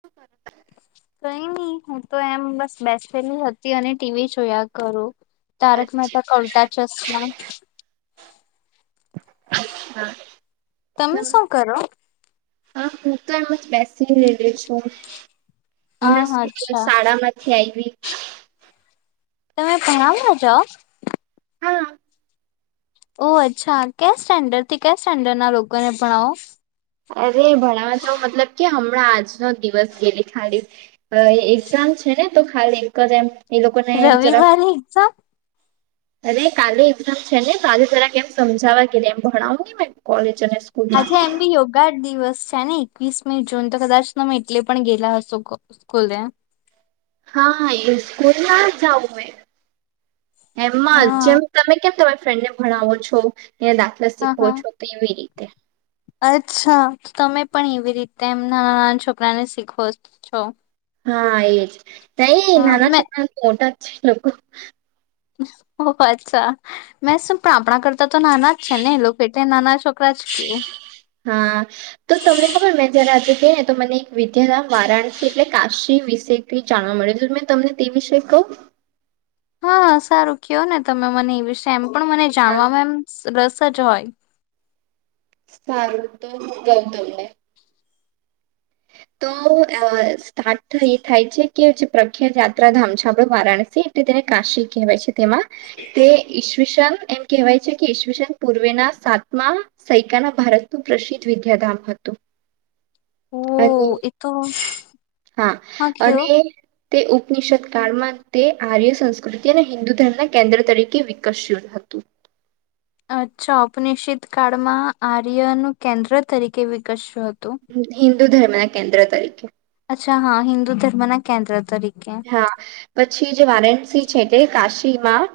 શ કર કઈ નહી હું તો એમ બસ બેસેલી હતી અને ટીવી જોયા કરું કરું. તારક અચ્છા મહેતા કા ઉલટા ચશ્મામાં હા તમે શું કરો હા હું તો એમ જ બેસી રહેલી છું હમણાં હ સ્કૂલ અચ્છા શાળા માંથી આવી તમે ભણમાં જઓ હા ઓ અચ્છા ક્યા સ્ટેન્ડર્ડ થી ક્યા સ્ટેન્ડર્ડ ના લોકોને ભણાવો અરે ભણવા તો મતલબ કે હમણાં આજનો દિવસ ગેલી ખાલી એક્ઝામ છે ને તો ખાલી એક જ એમ એ લોકોને એમ જરાક રવિવાર એ એક્ઝામ અરે કાલે એક્ઝામ છે ને કાલે જરા કે એમ સમજાવવા કે એમ ભણાવું ને કોલેજ સ્કૂલમાં ગાઢ દિવસ છે ને એકવીસમી જૂન તો કદાચ એટલે પણ ગેલા હશો સ્કૂલે હા એ સ્કૂલ ના જ જવું હ એમાં હા જેમ તમે કેમ ફ્રેન્ડને ભણાવો છો ત્યાં દાખલા હા શીખવો હા. છો તો એવી રીતે [inaudible] અચ્છા તમે પણ એવી રીતે એમ નાના નાના છોકરાને શીખો છો હા એજ નઈ હા નાના મે છોકરા મોટા લોકો ઓ અચ્છા મે સુપણા આપણા કરતા તો નાના જ છે ને લોકો એટ નાના છોકરા જ કે હા તો તમને ખબર મેં જયારે આજે ગઈ ને તો મને એક વિદ્યાધામ વારાણસી એટલે કાશી વિષય જાણવા મળે હત મેં તમને તે વિષ કહ હા સારું કયો ને તમે મને એ એમ પણ મને હા, જાણવાવામાં એમ રસ જ હોય સારું તો હું કવ તમને તો સ્ટાર્ટ એ થાય છે કે જે પ્રખ્યાત યાત્રાધામ છે આપડ વારાણસી એટલે તેને કાશી કહેવાય છે તેમાં તે ઈશવીશન એમ કહેવાય છે કે ઈસવીસન પૂર્વેના સાતમા સૈકાના ભારતનું પ્રસિદ્ધ વિદ્યાધામ હતું અને ઓ એ તો હા હા કયો અને તે ઉપનિષદ કાળમાં તે આર્ય સંસ્કૃતિ અને હિન્દુ ધર્મના કેન્દ્ર તરીકે વિકસ હતું અચ્છા નિષ્સીત કળમાં આર્ય ન કેન્દ્ર તરીકે વિકસ્યું હતું હિન્દુ ધર્મ કેન્દ્ર તરીકે અચ્છા હા હિન્દુ ધર્મ ના કેન્દ્ર તરીકે હા, પછી જે વારાણસી છે તે કાશી એમાં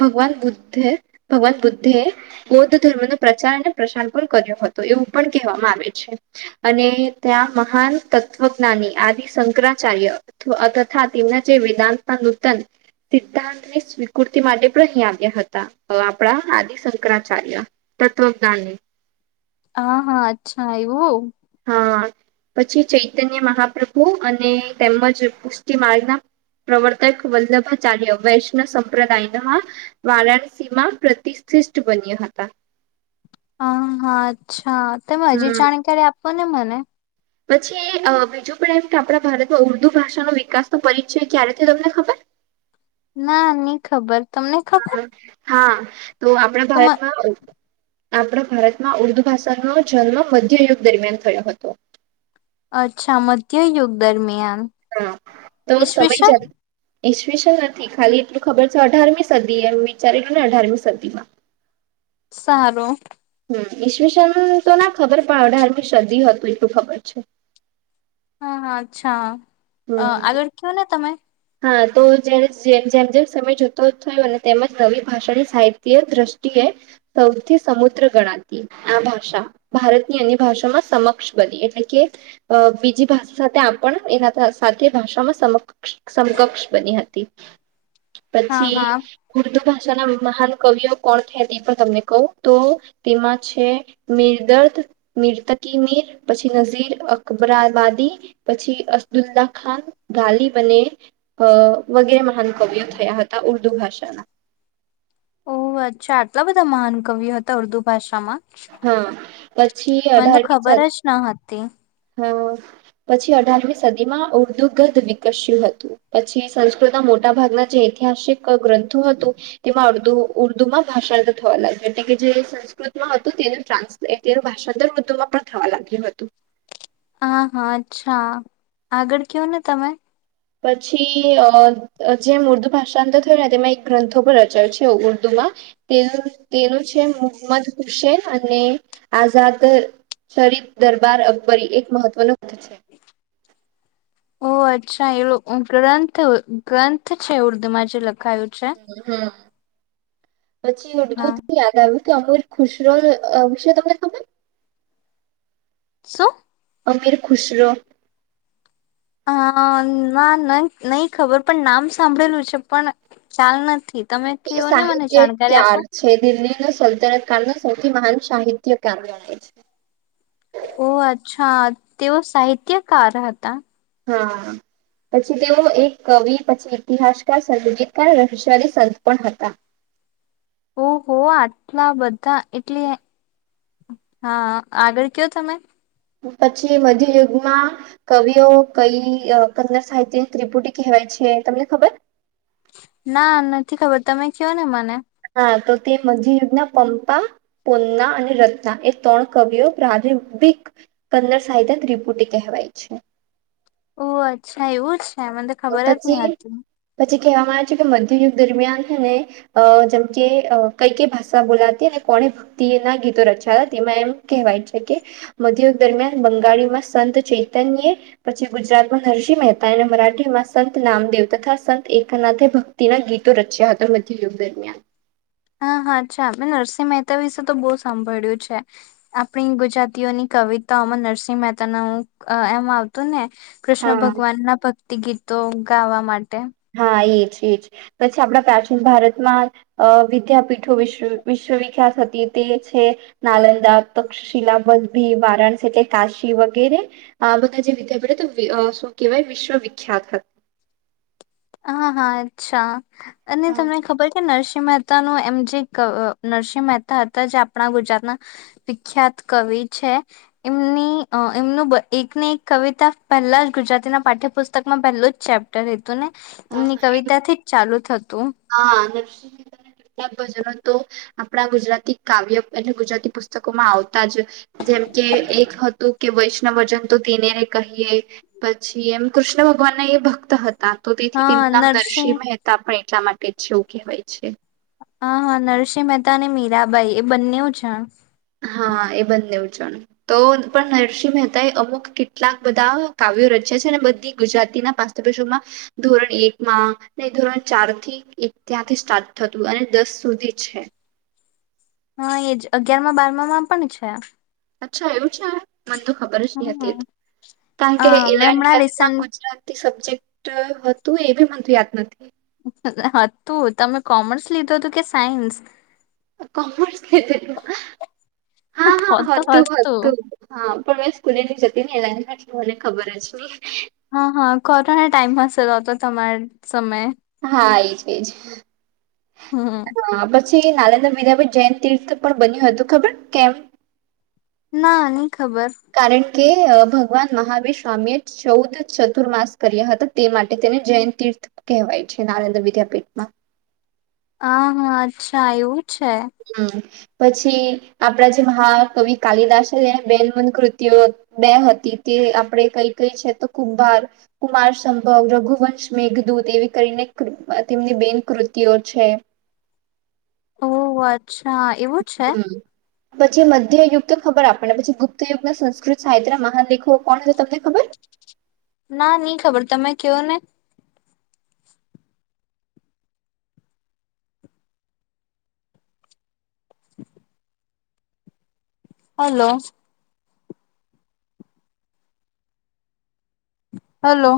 ભગવાન બુદ્ધે, ભગવાન બુદ્ધે બૌદ્ધ ધર્મનો પ્રચાર અને પ્રસાર પણ કર્યો હતો એવું પણ કહેવામાં આવે છે અને ત્યાં મહાન તત્વજ્ઞાની આદિ શંકરાચાર્ય હા, તેમના જે વેદાંતના નૂતન સિદ્ધાંતની સ્વીકૃતિ માટે પણ અહીં આવ્યા હતા. આપણા આદિશંકરાચાર્ય તત્વજ્ઞાની હા, હા અચ્છા આયવું. હા, પછી ચૈતન્ય મહાપ્રભુ અને તેમજ પુષ્ટિ માર્ગના પ્રવર્તક વલ્લભાચાર્ય વૈષ્ણ સંપ્રદાયના વારાણસીમાં પ્રતિષિષઠ બન્યા હતા. હા, હા અચ્છા. હા, તમે હજી હમ જાણકારી આપો ને મને પછી અ બીજું પણ એમ કે આપણા ભારતમાં ઉર્દુ ભાષાનો વિકાસનો પરિચય ક્યારે તમને ખબર? ના, ની ખબર. તમને ખબર હા. તો આપણા તો ભારતમાં હોય. આપણા ભારતમાં ઉર્દુ ભાષાનો જન્મ મધ્યયુગ દરમિયાન થયો હતો. અચ્છા, મધ્યયુગ દરમિયાન. હમ, તો સમય ઈસવીસન જતાં ઈશવીસ નથી ખાલી એટલું ખબર છે અઢારમી સદીએ વિચારી લો ને અઢારમી સદીમાં સારું. [unintelligible] ટયુશન તો ના ખબર પણ શરદી હતું, એટલું ખબર છે. હા, હા અચ્છા. અ હમ આગળ કીધેલું ને તમે હા તો, જ્યારે જેમ જેમ જેમ સમય જતો થયો ને તેમજ નવી ભાષાની સાહિત્ય દ્રષ્ટિએ સૌથી સમુદ્ર ગણાતી આ ભાષા. ભારતની અન્ય ભાષામાં સમક્ષ બની એટલે કે બીજી ભાષા સાથે આપણ એના સાથે ભાષામાં સમક્ષ સમકક્ષ બની હતી. હા પછી હા [unintelligible] પછીના મહાન કવિઓ કોણ છે તે પણ તમને કહું, તો તેમાં છે મિરદર્દ મિર્તકી મીર, પછી નઝીર અકબરાબાદી, પછી અસદુલ્લા ખાન ગલીબને અ વગેરે મહાન કવિઓ થયા હતા ઉર્દુ ભારે [inaudible] ઓહ અચ્છા, આટલા બધા મહાન કવિઓ હતા ઉર્દુ ભાષામાં. હા, પછી અઢાર કે છ તે [unintelligible] હ, પછી અઢારમી સદીમાં ઉર્દુગધ વિકસ્યું હતું પછી સંસ્કૃતના મોટા ભાગના જે ઐતિહાસિક ગ્રંથો હતું તેમાં ઉર્દુમાં ભાષાંતર થવા લાગ્યું એટલે કે, જે સંસ્કૃતમાં હતું તેનું ટ્રાન્સલેટ તેનું ભાષાંતર ઉર્દુમાં પણ થવા લાગ્યું હતું. હા હા અચ્છા, આગળ કેવો ને તમે. પછી અ જેમ ઉર્દુ ભાષાંતર થયું ને તેમાં એક ગ્રંથો પર રચાય છે ઉર્દુમાં તેનું તેનું છે મોહમ્મદ હુસેન અને આઝાદ શરીફ દરબાર અકબરી એક મહત્વનો પ [unintelligible] છે. ઓહ અચ્છા એ ગ્રંથ, ગ્રંથ છે ઉર્દુમાં જે લ ખાયું છે. હમ પછી હા [unintelligible] યાદ આવ્યું મર ખુશરો વિષય તમને ખબર શું અમીર ખુશરો. હ ના નહી ખબર પણ નામ સાંભળેલું છે પણ ખાલ નથી. તમે એ કયો ને મને જાણકારી આપો સાહિત્યકાર છે દિલ્હી નુ સલ્તનત કાળ નો સૌથી મહાન સાહિત્યકાર ગણાય છે. ઓ અચ્છા તેઓ સાહિત્યકાર હતા. હા પછી તેઓ એક કવિ પછી ઇતિહાસકાર સગીતકાર રહશવાલી સંત પણ હતા. ઓહો આટલા બધા એટલી હા આગળ કયો તમે. પછી મધ્યયુગમાં કવિઓ કઈ કર સાહિત્ય ત્રિપુટી કહેવાય છે તમને ખબર. ના નથી ખબર તમે કયો ને મને. તો તે મધ્યયુ્ના પંપા પોન્ના અને રત્ના એ ત્રણ કવિઓ પ્રારંભિક કન્નડ સાહિત્ય ત્રિપુટી કહેવાય છે. ઓ અચ્છા એવું જ હે મને તો ખબર જ ની પછી હતી. પછી કહેવામાં આવે છે કે મધ્ય યુગ દરમિયાનને અ જેમ કે કઈ કઈ ભાષા બોલાતી અને કોને ભક્તિ એ ના ગીતો રચાતા તેમાં એમ કહેવાય છે કે મધ્યયુગ દરમિયાન બંગાળીમાં સંત ચૈતન્ય પછી ગુજરાત માં નરસિં મહેતા અને મરા કેમાં સંત નામદેવ તથા સંત એકનાથે ભક્તિના ગીતો રચ્યા હતા મધ્યયુગ દરમિયાન. હા હા અચ્છા મે નરસિંહ મહેતા વિશે તો બહુ સાંભળ્યું છે આપણી ગુજરાતીઓની કવિતાઓમાં નરસિંહ મહેતા નુ હું એમ આવતું ને. કૃષ્ણ હા ભગવાન ના ભક્તિ ગીતો. ગાવા માટે. હા એજ એજ પછી આપણા પ્રાચીન ભારતમાં વિદ્યાપીઠો વિશ્વ વિશ્વવિખ્યાત હતી તે છે નાલંદા તક્ષશિલા વલભી વારાણસી એટલે કાશી વગેરે બધા જે વિદ્યાપીઠ શું કહેવાય વિશ્વવિખ્યાત હતા. હા હા અચ્છા. અને હા તમને ખબર છે નર્સ મહેતા ન એમ જે નરસિંહ મહેતા હતા જે આપણા ગુજરાતના વિખ્યાત કવિ છે એમની એમનું એક ને એક કવિતા પહેલા જ ગુજરાતીના પાઠ્યપુસ્તકમાં પહેલું જ ચેપ્ટર રેતું ને. હા એમની કવિતા થી જ ચાલુ થતું. હા નરસિંહ મહેતાના કેટલાક ભજનો તો આપણા ગુજરાતી કાવ્ય અને ગુજરાતી પુસ્તકોમાં આવ તાજ જેમ કે એક હતું. કે વૈષ્ણવજન તો તેને ર કહીએ પછી એમ કૃષ્ણ ભગવાન ના એ ભક્ત હતા. તો તેથી હા તેમનું નામ નરસિંહ નરસિં મહેતા પડ એટલા માટે છે એવું કહેવાય છે. હા હા નરસિંહ મહેતા અને મીરાબાઈ એ બંનેવ જન હા એ બનેવ જણ તો પણ નરસિંહ મહેતા એ અમુક કેટલાક બધા કાવ્યો રચ્યા છે અને બધી ગુજરાતીના પાઠ્યપુસ્તક માં ધોરણ એકમાં ધોરણ ચાર થી એક ત્યાંથી સ્ટાર્ટ થતું અને દસ સુધી છે. હા એજ અગિયાર માં બારમા માં પણ છે. અચ્છા એવું છે. મને તો ખબર જ ની હતી કારણ કે હા મેં ઇલેવન હમણાં ટ્વેલવ માં રિસન્ટ ગુજરાતી શબ્દો ચેપ્ટર હતું એ બી મને યાદ નથી. હતું તમે કોમર્સ લીધું હતું કે સાયન્સ. કોમર્સ લીધેલું હા હા હતું હતું હા પણ મેં સ્કૂલે ની જતી ને એ. મને ખબર જ ની તમારે સમય. હા એજ એજ. હમ હા પછી નારેદ્ર વિીરાભાઈ જૈન તીર્થ પણ બન્યું હતું ખબર કેમ ના નહી. ખબર કારણ કે ભગવાન મહાવીર સ્વામી એ ચૌદ ચતુર્માસ કર્યા હતા તે માટે તેને જૈન તીર્થ કહેવાય છે. નારેંદ્ર વિદ્યાપીઠમાં હ હા અચ્છા આવું હમ પછી આપણા જે મહાકવિ કાલિદાસ તે બેન મન કૃતિઓ બે હતી તે આપણે કઈ કઈ છે તો કુભાર કુમાર સંભવ રઘુવંશ મેઘદૂત એવી કરીને તેમની બેન કૃતિયો છે ઓહ વા અચ્છા એવું છે, હમ. પછી મધ્ય યુગ તો ખબર આપને પછી ગુપ્ત યુગના સંસ્કૃત સાહિત્ય મહાદેખો કોણ છે તમને ખબર ના નઈ ખબર તમે કવો ને હલોો,,, હેલો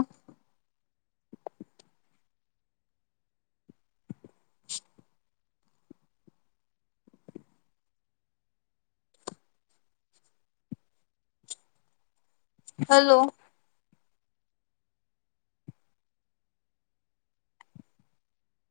હલો